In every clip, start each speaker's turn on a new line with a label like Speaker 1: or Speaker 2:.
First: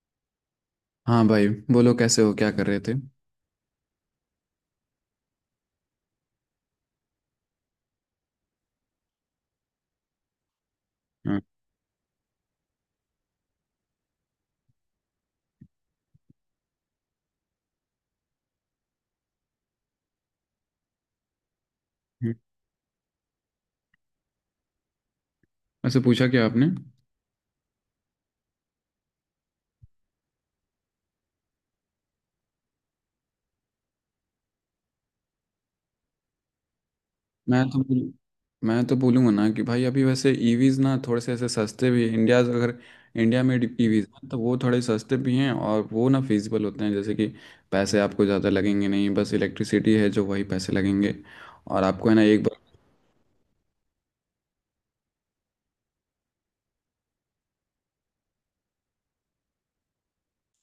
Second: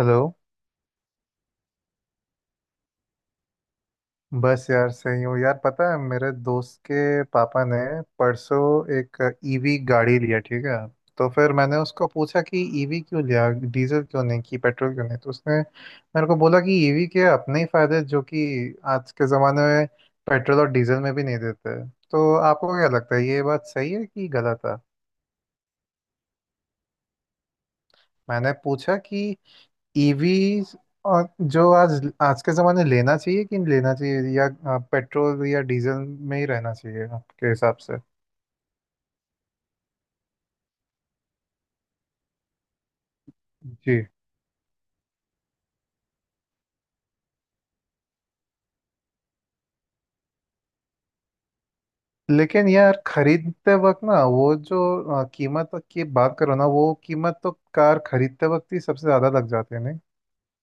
Speaker 1: Hello.
Speaker 2: हाँ भाई, बोलो कैसे हो? क्या कर रहे थे?
Speaker 1: बस यार सही हूँ यार, पता है मेरे दोस्त के पापा ने परसों एक ईवी गाड़ी लिया, ठीक है। तो
Speaker 2: हाँ।
Speaker 1: फिर मैंने उसको पूछा कि ईवी क्यों लिया, डीजल क्यों नहीं कि पेट्रोल क्यों नहीं। तो उसने मेरे को बोला कि ईवी के अपने ही फायदे हैं, जो कि आज के ज़माने में पेट्रोल और डीजल में भी नहीं देते।
Speaker 2: हम्म,
Speaker 1: तो आपको क्या लगता है ये बात सही है कि गलत है?
Speaker 2: वैसे पूछा क्या आपने?
Speaker 1: मैंने पूछा कि ईवी और जो आज आज के जमाने लेना चाहिए कि लेना चाहिए या पेट्रोल या डीजल में ही रहना चाहिए आपके
Speaker 2: मैं
Speaker 1: हिसाब
Speaker 2: तो
Speaker 1: से।
Speaker 2: बोल- मैं तो बोलूँगा ना कि भाई, अभी वैसे ईवीज ना थोड़े से ऐसे सस्ते भी इंडिया अगर इंडिया में ईवीज
Speaker 1: जी।
Speaker 2: ना तो वो थोड़े सस्ते भी हैं और वो ना फिजिबल होते हैं। जैसे कि पैसे आपको ज़्यादा लगेंगे नहीं, बस इलेक्ट्रिसिटी है जो वही पैसे लगेंगे। और आपको है ना एक
Speaker 1: लेकिन
Speaker 2: बार।
Speaker 1: यार खरीदते वक्त ना वो जो कीमत की बात करो ना, वो कीमत तो कार खरीदते वक्त ही सबसे ज्यादा लग जाती है नहीं।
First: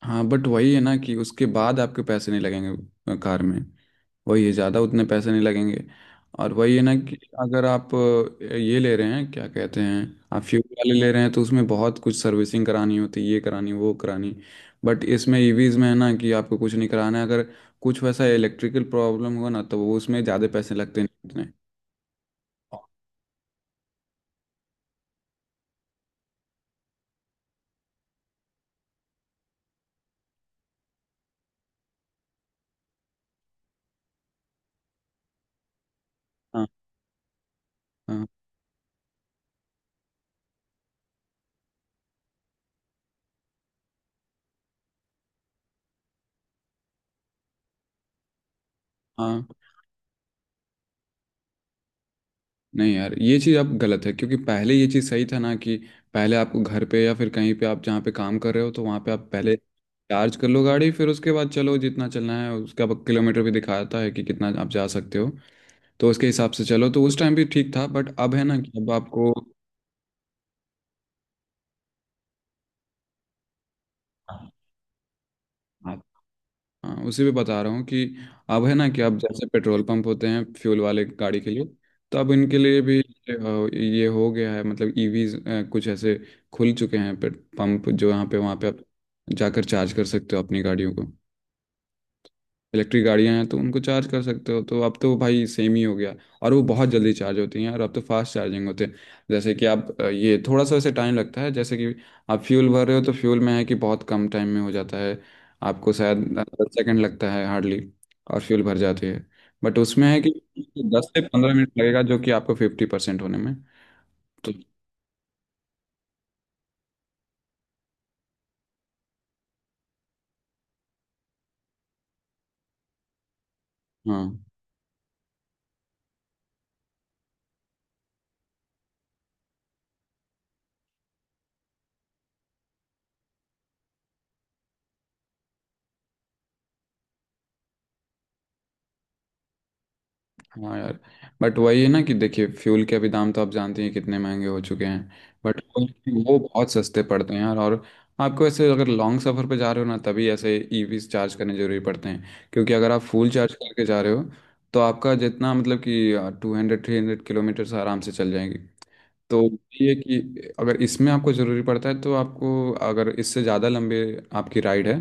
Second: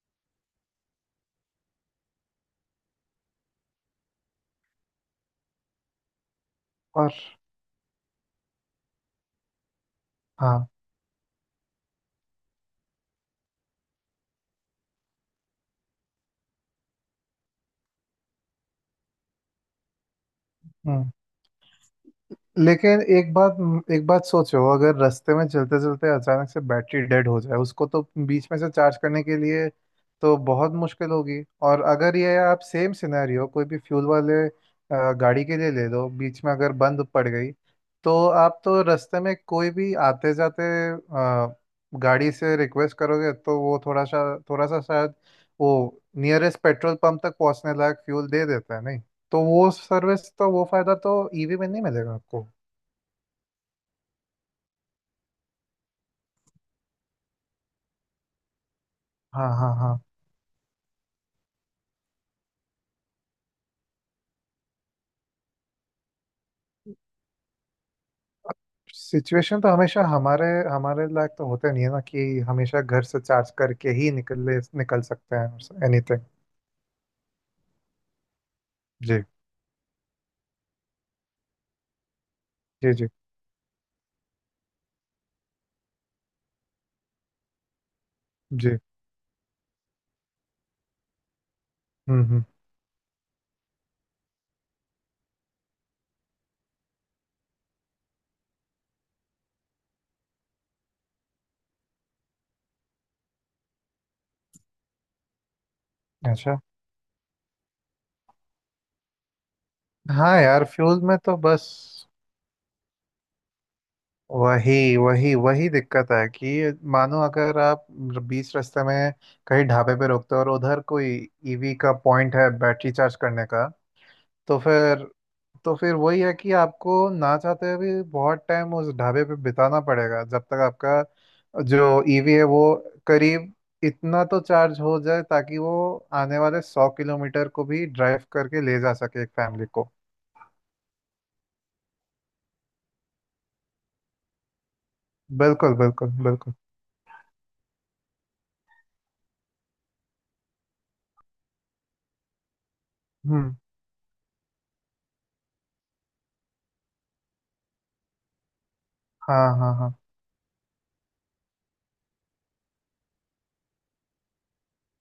Speaker 2: हाँ, बट वही है ना कि उसके बाद आपके पैसे नहीं लगेंगे कार में। वही है, ज़्यादा उतने पैसे नहीं लगेंगे। और वही है ना
Speaker 1: और।
Speaker 2: कि अगर आप ये ले रहे हैं, क्या कहते हैं, आप फ्यूल
Speaker 1: हाँ।
Speaker 2: वाले ले रहे हैं तो उसमें बहुत कुछ सर्विसिंग करानी होती है, ये करानी वो करानी। बट इसमें ईवीज में है ना कि आपको कुछ नहीं कराना है। अगर कुछ वैसा इलेक्ट्रिकल प्रॉब्लम हुआ ना तो वो उसमें ज़्यादा पैसे लगते
Speaker 1: हम्म।
Speaker 2: नहीं उतने।
Speaker 1: लेकिन एक बात सोचो, अगर रास्ते में चलते चलते अचानक से बैटरी डेड हो जाए उसको, तो बीच में से चार्ज करने के लिए तो बहुत मुश्किल होगी। और अगर ये आप सेम सिनेरियो कोई भी फ्यूल वाले गाड़ी के लिए ले लो, बीच में
Speaker 2: हाँ,
Speaker 1: अगर बंद पड़ गई तो
Speaker 2: हाँ,
Speaker 1: आप तो रास्ते में कोई भी आते जाते अ, गाड़ी से रिक्वेस्ट करोगे तो वो थोड़ा सा शायद वो नियरेस्ट पेट्रोल पंप तक पहुंचने लायक फ्यूल दे देता है नहीं। तो
Speaker 2: हाँ,
Speaker 1: वो सर्विस तो वो फायदा तो ईवी में नहीं मिलेगा आपको।
Speaker 2: नहीं यार, ये चीज़ आप गलत है। क्योंकि पहले ये चीज़ सही था ना कि पहले आपको घर पे या फिर कहीं पे आप जहाँ पे काम कर रहे हो तो वहाँ पे आप
Speaker 1: हाँ
Speaker 2: पहले
Speaker 1: हाँ हाँ।
Speaker 2: चार्ज कर लो गाड़ी। फिर उसके बाद चलो जितना चलना है, उसका अब किलोमीटर भी दिखाता है कि कितना आप जा सकते हो। तो उसके हिसाब से चलो तो उस टाइम भी ठीक था। बट अब है ना कि अब आपको,
Speaker 1: सिचुएशन तो हमेशा हमारे हमारे लायक तो होते नहीं है ना कि हमेशा घर से चार्ज करके ही निकल सकते हैं
Speaker 2: हाँ,
Speaker 1: एनीथिंग।
Speaker 2: हाँ उसी पे बता रहा हूँ कि अब है ना कि अब
Speaker 1: जी
Speaker 2: जैसे पेट्रोल पंप होते हैं फ्यूल वाले गाड़ी के लिए, तो अब इनके लिए
Speaker 1: जी
Speaker 2: भी
Speaker 1: जी
Speaker 2: ये हो गया है, मतलब ईवीज कुछ ऐसे खुल चुके हैं पेट पंप, जो यहाँ पे वहाँ पे
Speaker 1: जी।
Speaker 2: आप जाकर चार्ज कर सकते हो अपनी गाड़ियों को।
Speaker 1: हम्म।
Speaker 2: इलेक्ट्रिक गाड़ियां हैं तो उनको चार्ज कर सकते हो। तो अब तो भाई सेम ही हो गया। और वो बहुत जल्दी चार्ज होती हैं, और अब तो फास्ट चार्जिंग होते हैं। जैसे कि आप ये थोड़ा सा वैसे टाइम लगता है। जैसे कि आप फ्यूल भर रहे हो तो फ्यूल में है कि बहुत कम टाइम में हो जाता है। आपको शायद
Speaker 1: अच्छा।
Speaker 2: 10 सेकंड लगता है हार्डली, और फ्यूल भर जाती है। बट उसमें है कि
Speaker 1: हाँ यार, फ्यूल
Speaker 2: दस
Speaker 1: में
Speaker 2: से
Speaker 1: तो
Speaker 2: पंद्रह
Speaker 1: बस
Speaker 2: मिनट लगेगा, जो कि आपको 50% होने में। तो
Speaker 1: वही वही वही दिक्कत है कि मानो अगर आप बीच रास्ते में कहीं ढाबे पे रुकते हो और उधर कोई ईवी का पॉइंट है बैटरी चार्ज करने का,
Speaker 2: हाँ,
Speaker 1: तो फिर तो फिर वही है कि आपको ना चाहते हुए भी बहुत टाइम उस ढाबे पे बिताना पड़ेगा जब तक आपका जो ईवी है वो करीब इतना तो चार्ज हो जाए ताकि वो आने वाले 100 किलोमीटर को भी ड्राइव करके ले जा सके एक फैमिली को।
Speaker 2: हाँ यार, बट वही है ना कि देखिए फ्यूल के अभी दाम तो आप जानते हैं कितने महंगे हो चुके हैं। बट
Speaker 1: बिल्कुल बिल्कुल
Speaker 2: वो
Speaker 1: बिल्कुल।
Speaker 2: बहुत सस्ते पड़ते हैं यार। और आपको ऐसे अगर लॉन्ग सफ़र पे जा रहे हो ना, तभी ऐसे ईवीज चार्ज करने जरूरी पड़ते हैं। क्योंकि अगर आप फुल चार्ज
Speaker 1: हम्म।
Speaker 2: करके जा रहे हो तो आपका जितना मतलब कि 200 300 किलोमीटर्स आराम से चल जाएंगे। तो
Speaker 1: हाँ हाँ हाँ।
Speaker 2: ये कि अगर इसमें आपको ज़रूरी पड़ता है तो आपको, अगर इससे ज़्यादा लंबे आपकी राइड है,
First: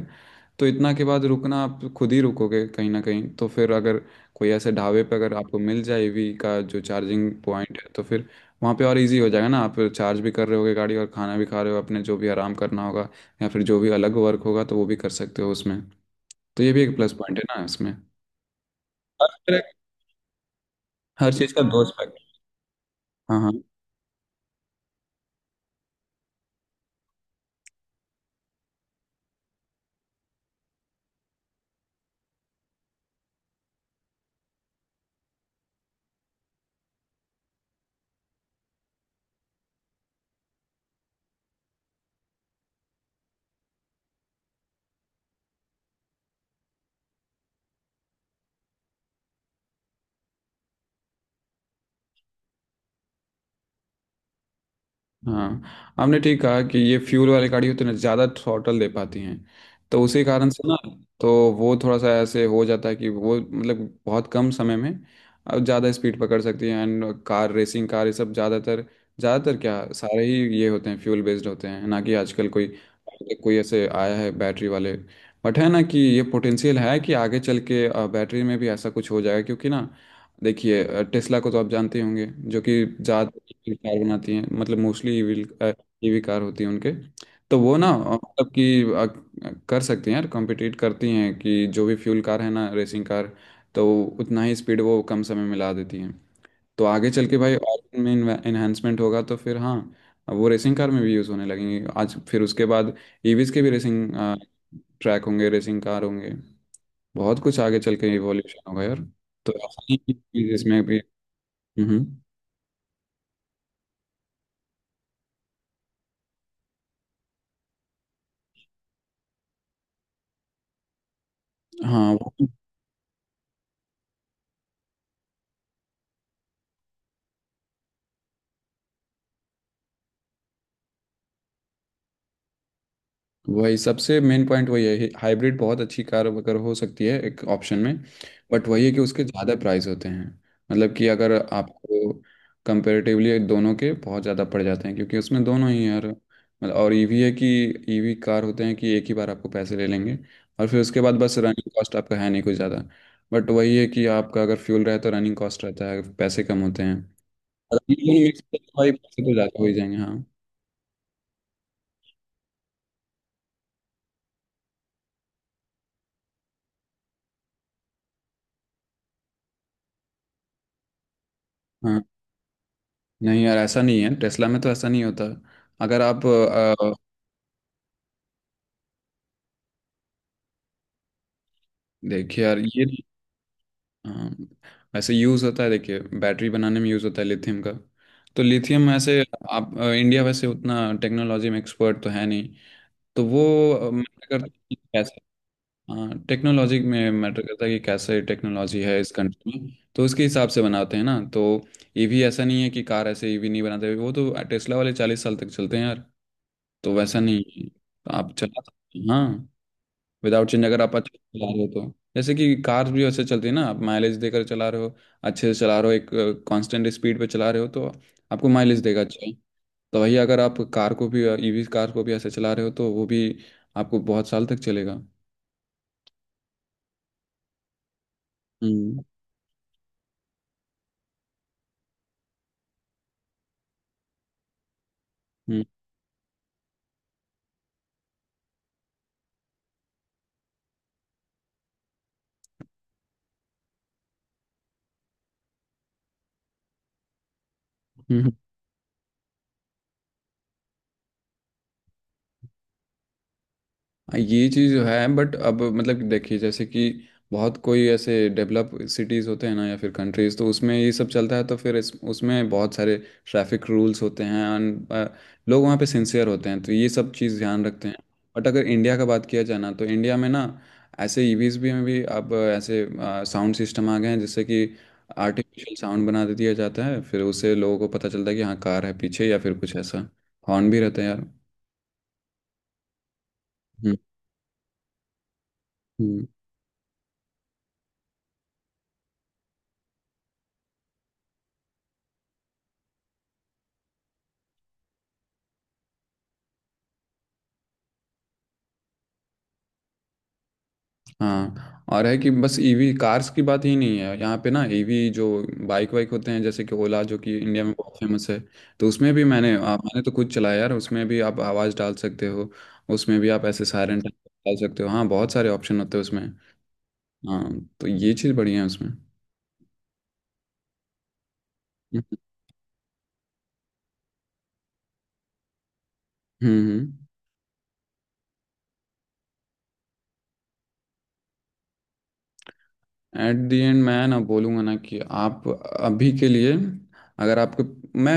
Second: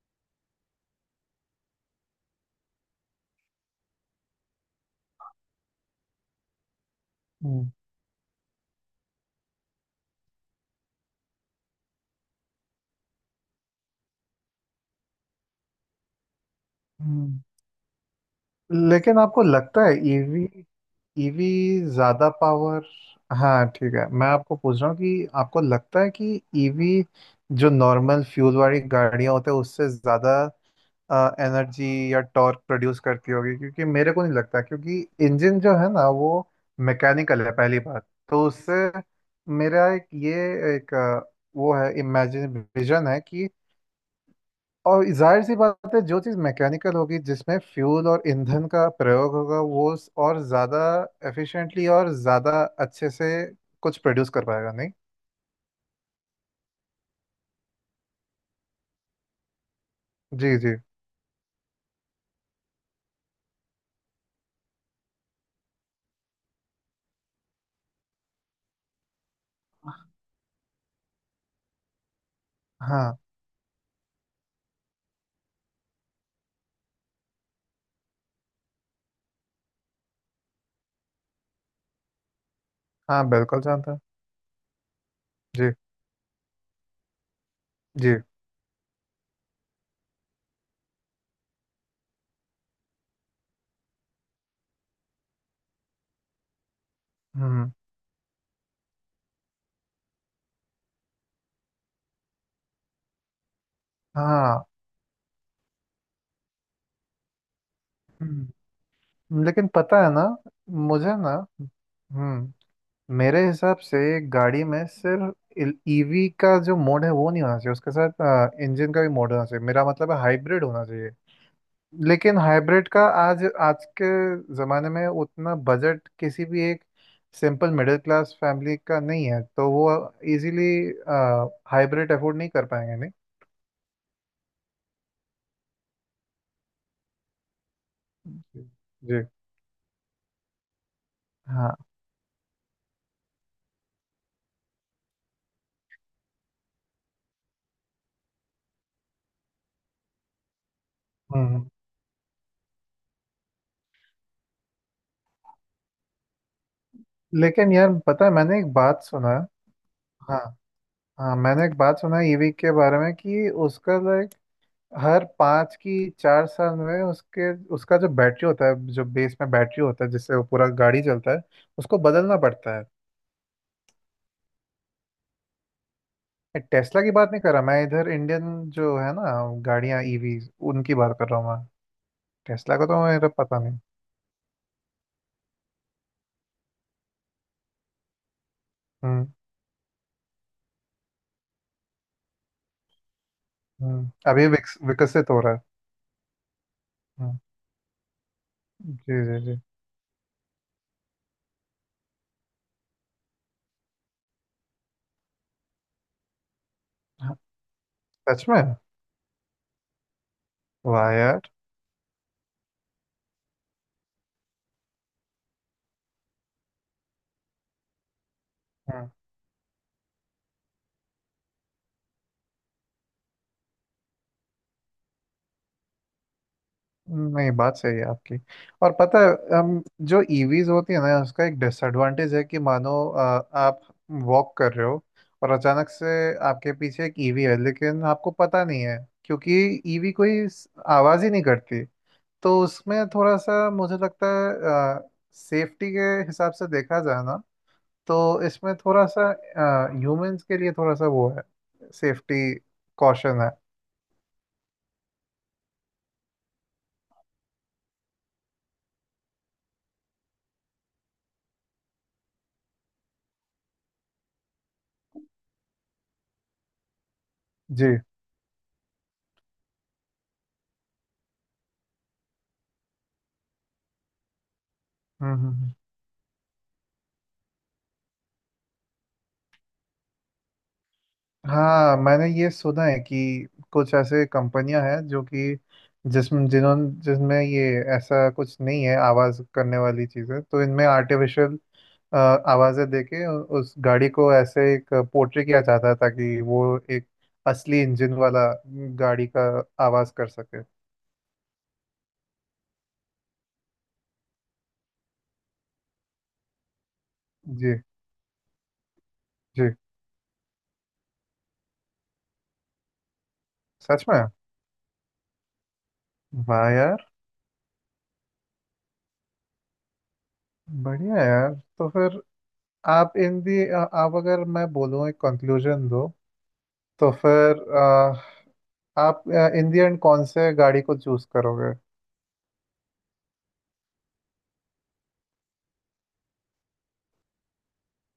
Speaker 2: तो इतना के बाद रुकना आप खुद ही रुकोगे कहीं ना कहीं। तो फिर अगर कोई ऐसे ढाबे पे अगर आपको मिल जाए ईवी का जो चार्जिंग
Speaker 1: हम्म
Speaker 2: पॉइंट है तो फिर वहाँ पे और इजी हो जाएगा ना। आप चार्ज भी कर रहे होगे गाड़ी, और खाना भी खा रहे हो, अपने जो भी आराम करना होगा, या फिर जो भी अलग वर्क होगा तो वो भी कर सकते हो उसमें। तो ये भी एक प्लस पॉइंट
Speaker 1: हम्म।
Speaker 2: है ना इसमें।
Speaker 1: लेकिन
Speaker 2: हर
Speaker 1: आपको
Speaker 2: तरह-
Speaker 1: लगता है ईवी
Speaker 2: हर
Speaker 1: ईवी
Speaker 2: चीज़ का दो aspect
Speaker 1: ज्यादा
Speaker 2: है।
Speaker 1: पावर।
Speaker 2: हाँ, हाँ।
Speaker 1: हाँ ठीक है, मैं आपको पूछ रहा हूँ कि आपको लगता है कि ईवी जो नॉर्मल फ्यूल वाली गाड़ियाँ होते हैं उससे ज्यादा एनर्जी या टॉर्क प्रोड्यूस करती होगी? क्योंकि मेरे को नहीं लगता, क्योंकि इंजन जो है ना वो मैकेनिकल है, पहली बात। तो उससे मेरा एक ये एक अ, वो है, इमेजिन विजन है कि और जाहिर सी बात है जो चीज़ मैकेनिकल होगी जिसमें फ्यूल और ईंधन का प्रयोग होगा वो और ज़्यादा एफिशिएंटली और ज़्यादा अच्छे से कुछ प्रोड्यूस कर पाएगा नहीं।
Speaker 2: हाँ, आपने ठीक कहा कि ये फ्यूल वाली गाड़ी उतने ज़्यादा थ्रॉटल दे पाती हैं, तो उसी कारण
Speaker 1: जी
Speaker 2: से
Speaker 1: जी।
Speaker 2: ना। तो वो थोड़ा सा ऐसे हो जाता है कि वो मतलब बहुत कम समय में अब ज़्यादा स्पीड पकड़ सकती है। एंड कार रेसिंग कार, ये सब ज़्यादातर, ज़्यादातर क्या, सारे ही ये होते हैं फ्यूल बेस्ड होते हैं ना कि आजकल कोई
Speaker 1: हाँ।
Speaker 2: कोई ऐसे आया है बैटरी वाले। बट है ना कि ये पोटेंशियल है कि आगे चल के बैटरी में भी ऐसा कुछ हो जाएगा। क्योंकि ना, देखिए टेस्ला को तो आप जानते ही होंगे जो कि
Speaker 1: हाँ
Speaker 2: ज़्यादा
Speaker 1: बिल्कुल जानता हूँ।
Speaker 2: कार बनाती हैं, मतलब मोस्टली ईवी,
Speaker 1: जी।
Speaker 2: ईवी कार होती हैं उनके। तो वो ना
Speaker 1: जी।
Speaker 2: मतलब कि कर सकती हैं यार, कॉम्पिटिट करती हैं कि जो भी फ्यूल कार है ना रेसिंग कार। तो उतना ही स्पीड वो कम समय में ला देती हैं। तो आगे चल के भाई
Speaker 1: हम्म।
Speaker 2: और इनमें इन्हेंसमेंट होगा तो फिर हाँ, वो रेसिंग कार में भी यूज़ होने लगेंगे। आज फिर उसके बाद ईवीज के भी रेसिंग
Speaker 1: हाँ।
Speaker 2: ट्रैक होंगे, रेसिंग कार होंगे। बहुत कुछ आगे चल के इवोल्यूशन
Speaker 1: हम्म।
Speaker 2: होगा यार। तो
Speaker 1: लेकिन
Speaker 2: ऐसा नहीं
Speaker 1: पता है ना
Speaker 2: कि इसमें भी,
Speaker 1: मुझे ना,
Speaker 2: हम्म
Speaker 1: हम्म मेरे हिसाब से गाड़ी में सिर्फ ईवी का जो मोड है वो नहीं होना चाहिए, उसके साथ इंजन का भी मोड होना चाहिए। मेरा मतलब है हाइब्रिड होना चाहिए।
Speaker 2: हाँ,
Speaker 1: लेकिन हाइब्रिड का आज आज के ज़माने में उतना बजट किसी भी एक सिंपल मिडिल क्लास फैमिली का नहीं है तो वो इजीली हाइब्रिड अफोर्ड नहीं कर पाएंगे नहीं।
Speaker 2: वही सबसे मेन पॉइंट वही है, हाइब्रिड बहुत अच्छी कार अगर हो सकती है एक ऑप्शन में।
Speaker 1: जी
Speaker 2: बट वही है कि
Speaker 1: जी,
Speaker 2: उसके ज़्यादा प्राइस होते हैं। मतलब कि अगर
Speaker 1: हाँ।
Speaker 2: आपको कंपेरेटिवली दोनों के बहुत ज़्यादा पड़ जाते हैं क्योंकि उसमें दोनों ही यार। मतलब और ईवी है कि ईवी कार होते हैं कि एक ही बार आपको पैसे ले लेंगे, और फिर उसके बाद बस
Speaker 1: हम्म।
Speaker 2: रनिंग कॉस्ट आपका है नहीं कुछ ज़्यादा। बट वही है कि आपका अगर फ्यूल रहे तो रनिंग कॉस्ट रहता है, पैसे कम होते हैं।
Speaker 1: लेकिन
Speaker 2: और
Speaker 1: यार पता
Speaker 2: दोनों
Speaker 1: है,
Speaker 2: mix
Speaker 1: मैंने
Speaker 2: करके
Speaker 1: एक
Speaker 2: भाई
Speaker 1: बात
Speaker 2: पैसे
Speaker 1: सुना
Speaker 2: तो
Speaker 1: है।
Speaker 2: ज़्यादा हो ही जाएंगे। हाँ,
Speaker 1: हाँ हाँ, मैंने एक बात सुना है ईवी के बारे में कि उसका लाइक हर 5 की 4 साल में उसके उसका जो बैटरी होता है, जो बेस में बैटरी होता है जिससे वो पूरा गाड़ी चलता है, उसको
Speaker 2: हाँ।
Speaker 1: बदलना पड़ता है।
Speaker 2: नहीं यार, ऐसा नहीं है। टेस्ला में तो ऐसा नहीं होता। अगर आप
Speaker 1: टेस्ला की बात नहीं कर रहा मैं, इधर इंडियन जो है ना गाड़ियां ईवी, उनकी बात कर रहा हूँ मैं।
Speaker 2: देखिए यार
Speaker 1: टेस्ला
Speaker 2: ये,
Speaker 1: का तो मेरा पता नहीं।
Speaker 2: हाँ, वैसे यूज़ होता है, देखिए बैटरी बनाने में यूज़ होता है लिथियम का। तो लिथियम ऐसे,
Speaker 1: हम्म।
Speaker 2: आप इंडिया वैसे उतना टेक्नोलॉजी में एक्सपर्ट तो है नहीं। तो वो मैटर
Speaker 1: हम्म,
Speaker 2: करता
Speaker 1: अभी
Speaker 2: है कि कैसे,
Speaker 1: विकसित हो रहा है।
Speaker 2: हाँ टेक्नोलॉजी में
Speaker 1: हम्म,
Speaker 2: मैटर करता है कि कैसे टेक्नोलॉजी
Speaker 1: जी
Speaker 2: है इस
Speaker 1: जी
Speaker 2: कंट्री
Speaker 1: जी।
Speaker 2: में, तो उसके हिसाब से बनाते हैं ना। तो ईवी ऐसा नहीं है कि कार, ऐसे ईवी नहीं बनाते। वो तो टेस्ला वाले 40 साल तक चलते हैं यार। तो वैसा
Speaker 1: हाँ,
Speaker 2: नहीं है। तो आप
Speaker 1: सच में।
Speaker 2: चला सकते हैं। हाँ, विदाउट चेंज अगर आप अच्छे
Speaker 1: वाह
Speaker 2: से
Speaker 1: यार।
Speaker 2: चला रहे हो तो। जैसे कि कार भी वैसे चलती है ना, आप माइलेज देकर चला रहे हो, अच्छे से चला रहे हो, एक कांस्टेंट स्पीड पे चला रहे हो तो आपको माइलेज देगा
Speaker 1: हम्म।
Speaker 2: अच्छा। तो वही अगर आप कार को भी, ईवी कार को भी ऐसे चला रहे हो तो वो भी आपको बहुत साल तक चलेगा।
Speaker 1: नहीं, बात सही है आपकी। और
Speaker 2: हम्म।
Speaker 1: पता है, जो ईवीज होती है ना उसका एक डिसएडवांटेज है कि मानो आप वॉक कर रहे हो और
Speaker 2: हम्म
Speaker 1: अचानक से आपके पीछे एक ईवी है लेकिन आपको पता नहीं है, क्योंकि ईवी कोई आवाज ही नहीं करती। तो उसमें थोड़ा सा मुझे लगता है सेफ्टी के हिसाब से देखा जाए ना
Speaker 2: हम्म।
Speaker 1: तो इसमें थोड़ा सा ह्यूमंस के लिए थोड़ा सा वो है, सेफ्टी कॉशन है।
Speaker 2: हाँ, ये चीज़ है, बट अब मतलब कि देखिए जैसे कि बहुत कोई ऐसे डेवलप सिटीज़ होते हैं ना या फिर कंट्रीज़, तो उसमें ये सब चलता है। तो फिर इस उसमें बहुत सारे ट्रैफिक रूल्स होते हैं and, लोग वहाँ पे सिंसियर होते हैं, तो ये सब चीज़ ध्यान
Speaker 1: जी।
Speaker 2: रखते हैं। बट अगर इंडिया का बात किया जाए ना तो इंडिया में ना, ऐसे ईवीज भी में भी अब ऐसे साउंड सिस्टम आ गए हैं जिससे कि
Speaker 1: हम्म हम्म, हम्म।
Speaker 2: आर्टिफिशियल साउंड बना दे दिया जाता है। फिर उससे लोगों को पता चलता है कि हाँ कार है पीछे, या फिर कुछ ऐसा। हॉर्न भी रहता है यार।
Speaker 1: हाँ मैंने ये सुना है कि कुछ
Speaker 2: हम्म
Speaker 1: ऐसे कंपनियां हैं जो कि
Speaker 2: हम्म।
Speaker 1: जिसमें जिन्होंने जिसमें ये ऐसा कुछ नहीं है आवाज़ करने वाली चीज़ें, तो इनमें आर्टिफिशियल अ, आवाज़ें देके उस गाड़ी को ऐसे एक पोर्ट्रे किया जाता था कि वो एक असली इंजन वाला गाड़ी का आवाज़ कर सके।
Speaker 2: हाँ, और है कि बस ईवी कार्स की बात ही नहीं है यहाँ पे ना। ईवी जो बाइक वाइक होते हैं जैसे कि ओला जो कि इंडिया में
Speaker 1: जी
Speaker 2: बहुत फेमस है, तो उसमें भी
Speaker 1: जी।
Speaker 2: मैंने तो खुद चलाया यार। उसमें भी आप आवाज़ डाल सकते हो, उसमें भी आप ऐसे सायरन
Speaker 1: सच में।
Speaker 2: डाल सकते हो। हाँ, बहुत सारे ऑप्शन होते हैं उसमें।
Speaker 1: वाह यार।
Speaker 2: हाँ, तो ये चीज़ बढ़िया है उसमें।
Speaker 1: बढ़िया यार। तो
Speaker 2: हम्म
Speaker 1: फिर आप इन दी आप अगर मैं बोलूँ एक कंक्लूजन दो,
Speaker 2: हम्म हम्म।
Speaker 1: तो फिर आप इन दी एंड कौन से गाड़ी को चूज करोगे?
Speaker 2: एट दी एंड मैं ना बोलूँगा ना कि आप अभी के लिए, अगर आपको, मैं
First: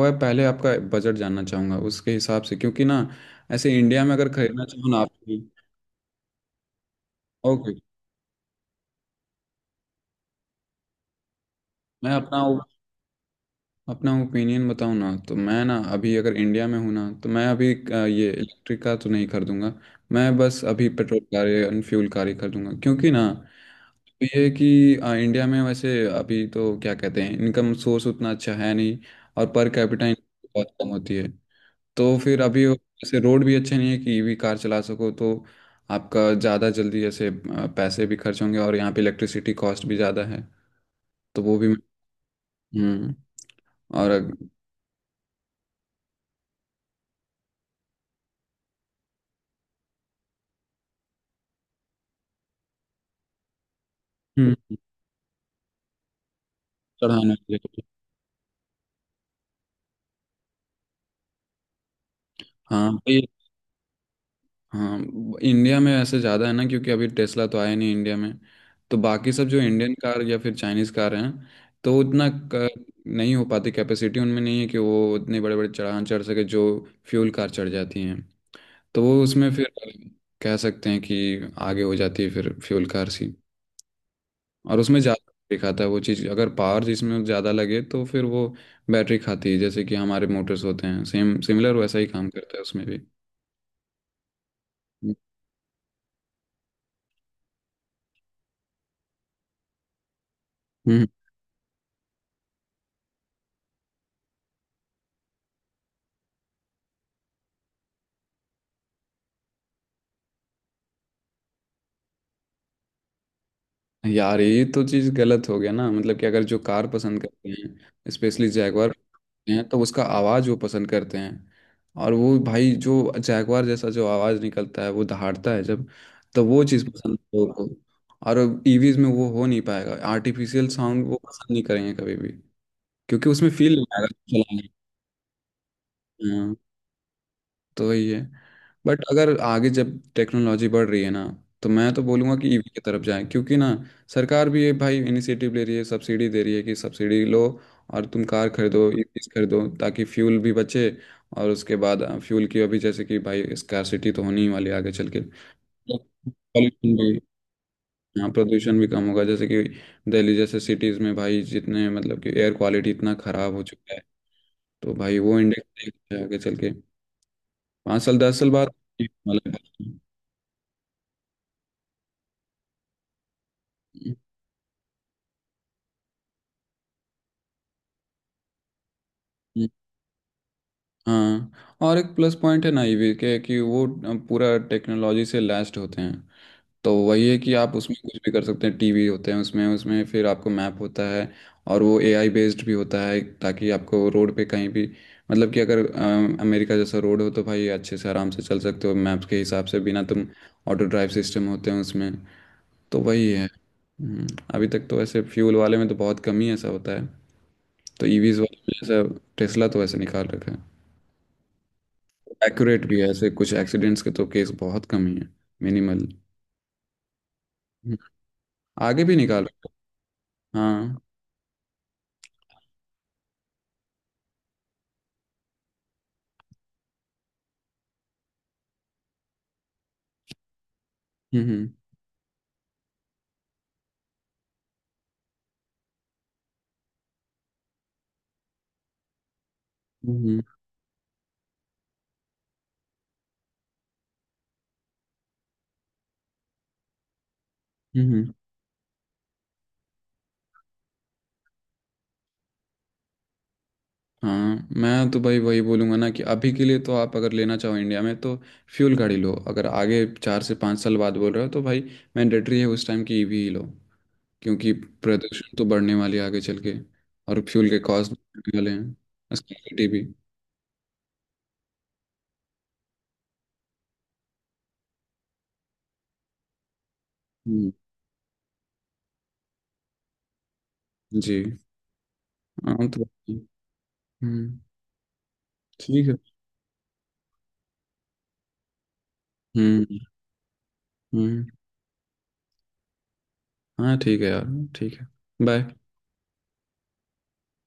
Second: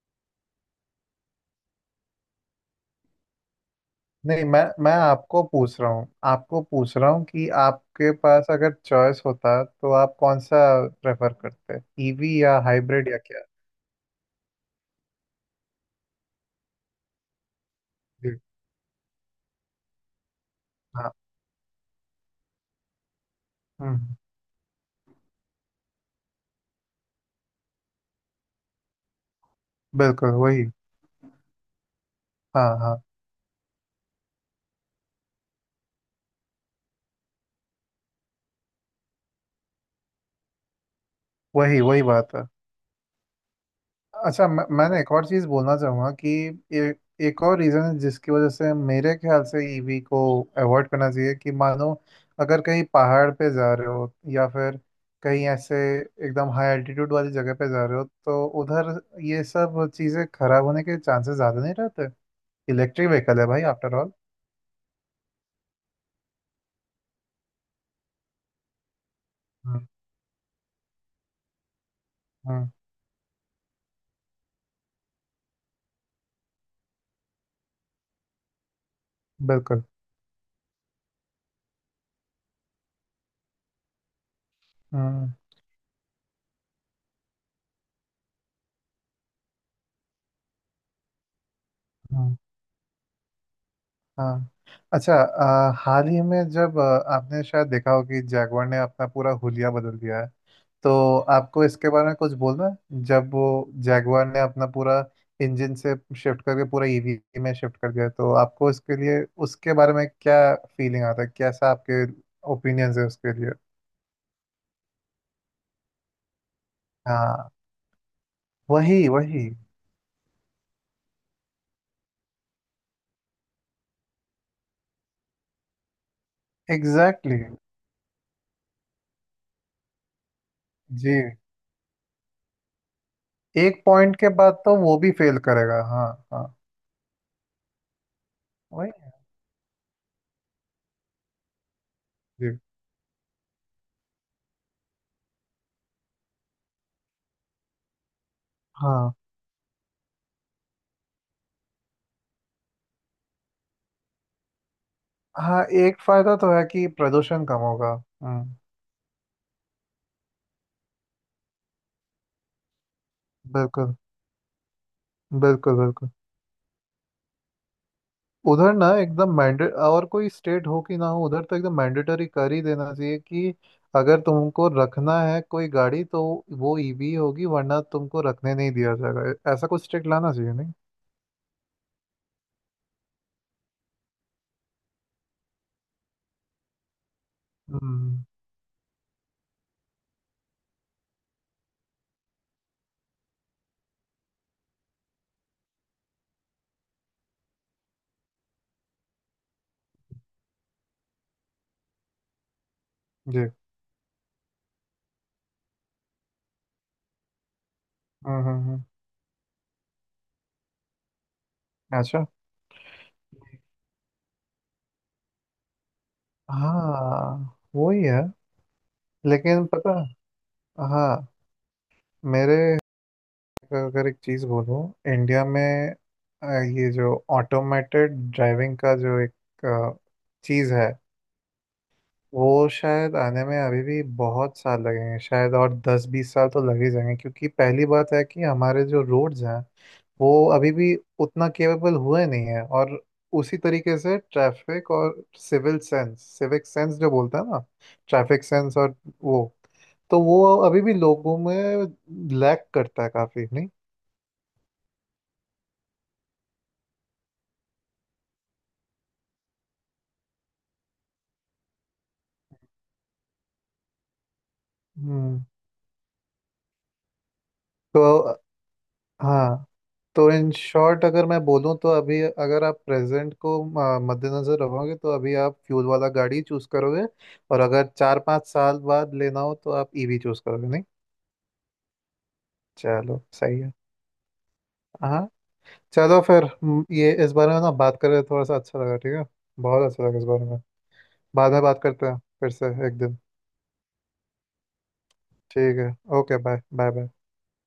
Speaker 2: वह पहले आपका बजट जानना चाहूँगा उसके हिसाब से। क्योंकि ना ऐसे इंडिया में अगर
Speaker 1: नहीं,
Speaker 2: खरीदना चाहो
Speaker 1: मैं
Speaker 2: ना आप,
Speaker 1: आपको पूछ रहा हूँ, आपको पूछ रहा हूँ कि
Speaker 2: ओके
Speaker 1: आपके पास अगर चॉइस होता तो आप कौन सा प्रेफर करते?
Speaker 2: मैं अपना
Speaker 1: ईवी या हाइब्रिड या क्या?
Speaker 2: अपना ओपिनियन बताऊं ना, तो मैं ना अभी अगर इंडिया में हूँ ना तो मैं अभी
Speaker 1: जी।
Speaker 2: ये इलेक्ट्रिक का तो नहीं खरीदूंगा। मैं बस अभी
Speaker 1: हाँ।
Speaker 2: Petrol car and fuel car ही खरीदूंगा। क्योंकि ना
Speaker 1: हम्म।
Speaker 2: तो ये है कि इंडिया में वैसे अभी तो क्या कहते हैं, इनकम सोर्स उतना अच्छा है नहीं, और पर कैपिटा
Speaker 1: बिल्कुल
Speaker 2: इनकम
Speaker 1: वही।
Speaker 2: बहुत कम होती है। तो फिर अभी
Speaker 1: हाँ हाँ।
Speaker 2: वैसे रोड भी अच्छे नहीं है कि ईवी कार चला सको, तो आपका ज़्यादा जल्दी ऐसे पैसे भी खर्च होंगे, और यहाँ पे इलेक्ट्रिसिटी कॉस्ट भी ज़्यादा है, तो वो भी।
Speaker 1: वही वही बात है।
Speaker 2: हम्म और
Speaker 1: अच्छा मैंने एक और चीज़ बोलना चाहूँगा कि ए, एक और रीज़न है जिसकी वजह से मेरे ख्याल से ईवी को अवॉइड करना चाहिए कि मानो अगर कहीं पहाड़ पे जा रहे हो या
Speaker 2: हम्म
Speaker 1: फिर कहीं ऐसे एकदम हाई एल्टीट्यूड वाली
Speaker 2: चढ़ाने के
Speaker 1: जगह पे
Speaker 2: लिए,
Speaker 1: जा रहे हो तो उधर ये सब चीज़ें खराब होने के चांसेस ज़्यादा नहीं रहते।
Speaker 2: हाँ
Speaker 1: इलेक्ट्रिक
Speaker 2: भाई,
Speaker 1: व्हीकल है भाई आफ्टर ऑल।
Speaker 2: हाँ इंडिया में ऐसे ज़्यादा है ना क्योंकि अभी टेस्ला तो आया नहीं इंडिया में। तो बाकी सब जो
Speaker 1: हम्म।
Speaker 2: इंडियन कार या फिर चाइनीज़ कार हैं तो उतना,
Speaker 1: हम्म,
Speaker 2: नहीं हो पाती, कैपेसिटी उनमें नहीं है कि वो उतने बड़े बड़े चढ़ान चढ़ सके जो फ्यूल कार चढ़ जाती हैं। तो वो उसमें फिर
Speaker 1: बिल्कुल।
Speaker 2: कह सकते हैं कि आगे हो जाती है फिर फ्यूल कार सी। और उसमें ज़्यादा
Speaker 1: हम्म।
Speaker 2: दिखाता है वो चीज़ अगर पावर जिसमें ज़्यादा लगे तो फिर वो बैटरी खाती है। जैसे कि हमारे मोटर्स होते हैं, सेम सिमिलर वैसा ही काम
Speaker 1: हम्म,
Speaker 2: करता है उसमें भी।
Speaker 1: हाँ। अच्छा हाल ही में जब आपने शायद देखा हो कि जैगवार ने अपना पूरा हुलिया बदल दिया है,
Speaker 2: हम्म
Speaker 1: तो आपको इसके बारे में कुछ बोलना है? जब वो जैगुआर ने अपना पूरा इंजन से शिफ्ट करके पूरा ईवी में शिफ्ट कर दिया, तो आपको इसके लिए उसके बारे में क्या फीलिंग आता है, कैसा आपके ओपिनियंस है उसके लिए?
Speaker 2: यार ये तो चीज गलत हो गया ना। मतलब कि अगर जो कार पसंद करते
Speaker 1: हाँ
Speaker 2: हैं, स्पेशली जैगवार
Speaker 1: वही वही।
Speaker 2: हैं, तो उसका आवाज वो पसंद करते हैं। और वो भाई जो जैगवार जैसा जो आवाज निकलता है, वो दहाड़ता है जब, तो वो चीज पसंद
Speaker 1: एग्जैक्टली
Speaker 2: है
Speaker 1: exactly।
Speaker 2: लोगों को। और ईवीज में वो हो नहीं पाएगा। आर्टिफिशियल साउंड
Speaker 1: जी।
Speaker 2: वो पसंद नहीं करेंगे कभी भी, क्योंकि उसमें फील
Speaker 1: एक
Speaker 2: नहीं आएगा
Speaker 1: पॉइंट के बाद
Speaker 2: चलाने
Speaker 1: तो वो भी फेल करेगा हाँ।
Speaker 2: में।
Speaker 1: हाँ
Speaker 2: हाँ, तो वही है।
Speaker 1: वही।
Speaker 2: बट अगर आगे जब टेक्नोलॉजी बढ़ रही है ना, तो मैं तो बोलूँगा कि
Speaker 1: जी।
Speaker 2: ईवी की तरफ जाएं। क्योंकि ना, सरकार भी ये भाई इनिशिएटिव ले रही है, सब्सिडी दे रही है कि सब्सिडी लो और तुम कार खरीदो,
Speaker 1: हाँ।
Speaker 2: ईवीज खरीदो, ताकि फ्यूल भी बचे। और उसके बाद फ्यूल की अभी जैसे कि भाई स्कार्सिटी तो होनी ही वाली है आगे चल के।
Speaker 1: हाँ एक फायदा तो है कि
Speaker 2: पॉल्यूशन भी,
Speaker 1: प्रदूषण कम होगा।
Speaker 2: हाँ
Speaker 1: हम्म।
Speaker 2: प्रदूषण भी कम होगा। जैसे कि दिल्ली जैसे सिटीज़ में भाई जितने मतलब कि एयर क्वालिटी इतना ख़राब हो चुका
Speaker 1: बिल्कुल
Speaker 2: है, तो भाई वो
Speaker 1: बिल्कुल बिल्कुल।
Speaker 2: इंडेक्स आगे चल के 5 साल 10 साल
Speaker 1: उधर ना एकदम मैंडे और कोई स्टेट हो कि ना हो, उधर तो एकदम मैंडेटरी कर ही देना चाहिए कि
Speaker 2: बाद।
Speaker 1: अगर तुमको रखना है कोई गाड़ी तो वो ईवी होगी, वरना तुमको रखने नहीं दिया जाएगा, ऐसा कुछ स्टेट लाना चाहिए नहीं।
Speaker 2: हाँ और एक प्लस पॉइंट है ना ईवी के कि वो पूरा टेक्नोलॉजी से लैस्ड होते हैं। तो वही है कि आप उसमें कुछ
Speaker 1: हम्म।
Speaker 2: भी कर सकते हैं, टीवी होते हैं उसमें, उसमें फिर आपको मैप होता है। और वो एआई बेस्ड भी होता है, ताकि आपको रोड पे कहीं भी, मतलब कि अगर अमेरिका जैसा रोड हो तो भाई अच्छे से आराम से चल सकते हो मैप्स के हिसाब से बिना तुम। ऑटो ड्राइव सिस्टम होते हैं उसमें, तो वही है।
Speaker 1: जी।
Speaker 2: हम्म, अभी तक तो ऐसे फ्यूल वाले में तो बहुत कम ही ऐसा होता है। तो ईवीज
Speaker 1: हम्म
Speaker 2: वाले
Speaker 1: हम्म
Speaker 2: में
Speaker 1: हम्म।
Speaker 2: ऐसा, टेस्ला तो ऐसे निकाल रखा है।
Speaker 1: अच्छा।
Speaker 2: एक्यूरेट भी है, ऐसे कुछ एक्सीडेंट्स के तो केस बहुत कम ही है, मिनिमल।
Speaker 1: हाँ वही है।
Speaker 2: आगे भी निकालो।
Speaker 1: लेकिन पता।
Speaker 2: हाँ।
Speaker 1: हाँ। मेरे अगर एक चीज़ बोलूँ, इंडिया में अ, ये जो ऑटोमेटेड ड्राइविंग का जो एक अ, चीज़ है
Speaker 2: हम्म, हम्म,
Speaker 1: वो शायद आने में अभी भी बहुत साल लगेंगे, शायद और 10 20 साल तो लग ही जाएंगे, क्योंकि पहली बात है कि हमारे जो रोड्स हैं वो
Speaker 2: हम्म,
Speaker 1: अभी भी उतना केपेबल हुए नहीं है, और उसी तरीके से ट्रैफिक और सिविल सेंस सिविक सेंस जो बोलते हैं ना,
Speaker 2: हम्म।
Speaker 1: ट्रैफिक सेंस और वो, तो वो अभी भी लोगों में लैक करता है काफी नहीं।
Speaker 2: हाँ, मैं तो भाई वही बोलूँगा ना कि अभी के लिए तो आप अगर लेना चाहो इंडिया में तो फ्यूल गाड़ी लो। अगर आगे 4 से 5 साल बाद बोल रहे हो तो भाई मैंडेटरी है उस टाइम की ईवी ही लो। क्योंकि
Speaker 1: हम्म।
Speaker 2: प्रदूषण तो बढ़ने वाली है आगे चल के, और फ्यूल के
Speaker 1: तो
Speaker 2: कॉस्ट बढ़ने वाले हैं,
Speaker 1: हाँ।
Speaker 2: स्कैनिटी भी।
Speaker 1: तो इन शॉर्ट अगर मैं बोलूँ तो अभी अगर आप प्रेजेंट को मद्देनजर रखोगे तो अभी आप फ्यूल वाला गाड़ी चूज करोगे, और
Speaker 2: हम्म,
Speaker 1: अगर 4 5 साल बाद लेना हो तो आप ईवी चूज करोगे नहीं।
Speaker 2: जी। हाँ तो,
Speaker 1: चलो सही है।
Speaker 2: हम्म,
Speaker 1: हाँ।
Speaker 2: ठीक है।
Speaker 1: चलो फिर ये इस बारे में ना बात करें थोड़ा सा, अच्छा लगा ठीक है, बहुत
Speaker 2: हम्म
Speaker 1: अच्छा लगा इस बारे में।
Speaker 2: हम्म।
Speaker 1: बाद में बात करते हैं फिर से एक दिन।
Speaker 2: हाँ ठीक है यार। ठीक है। बाय।
Speaker 1: ठीक है। Okay bye bye bye.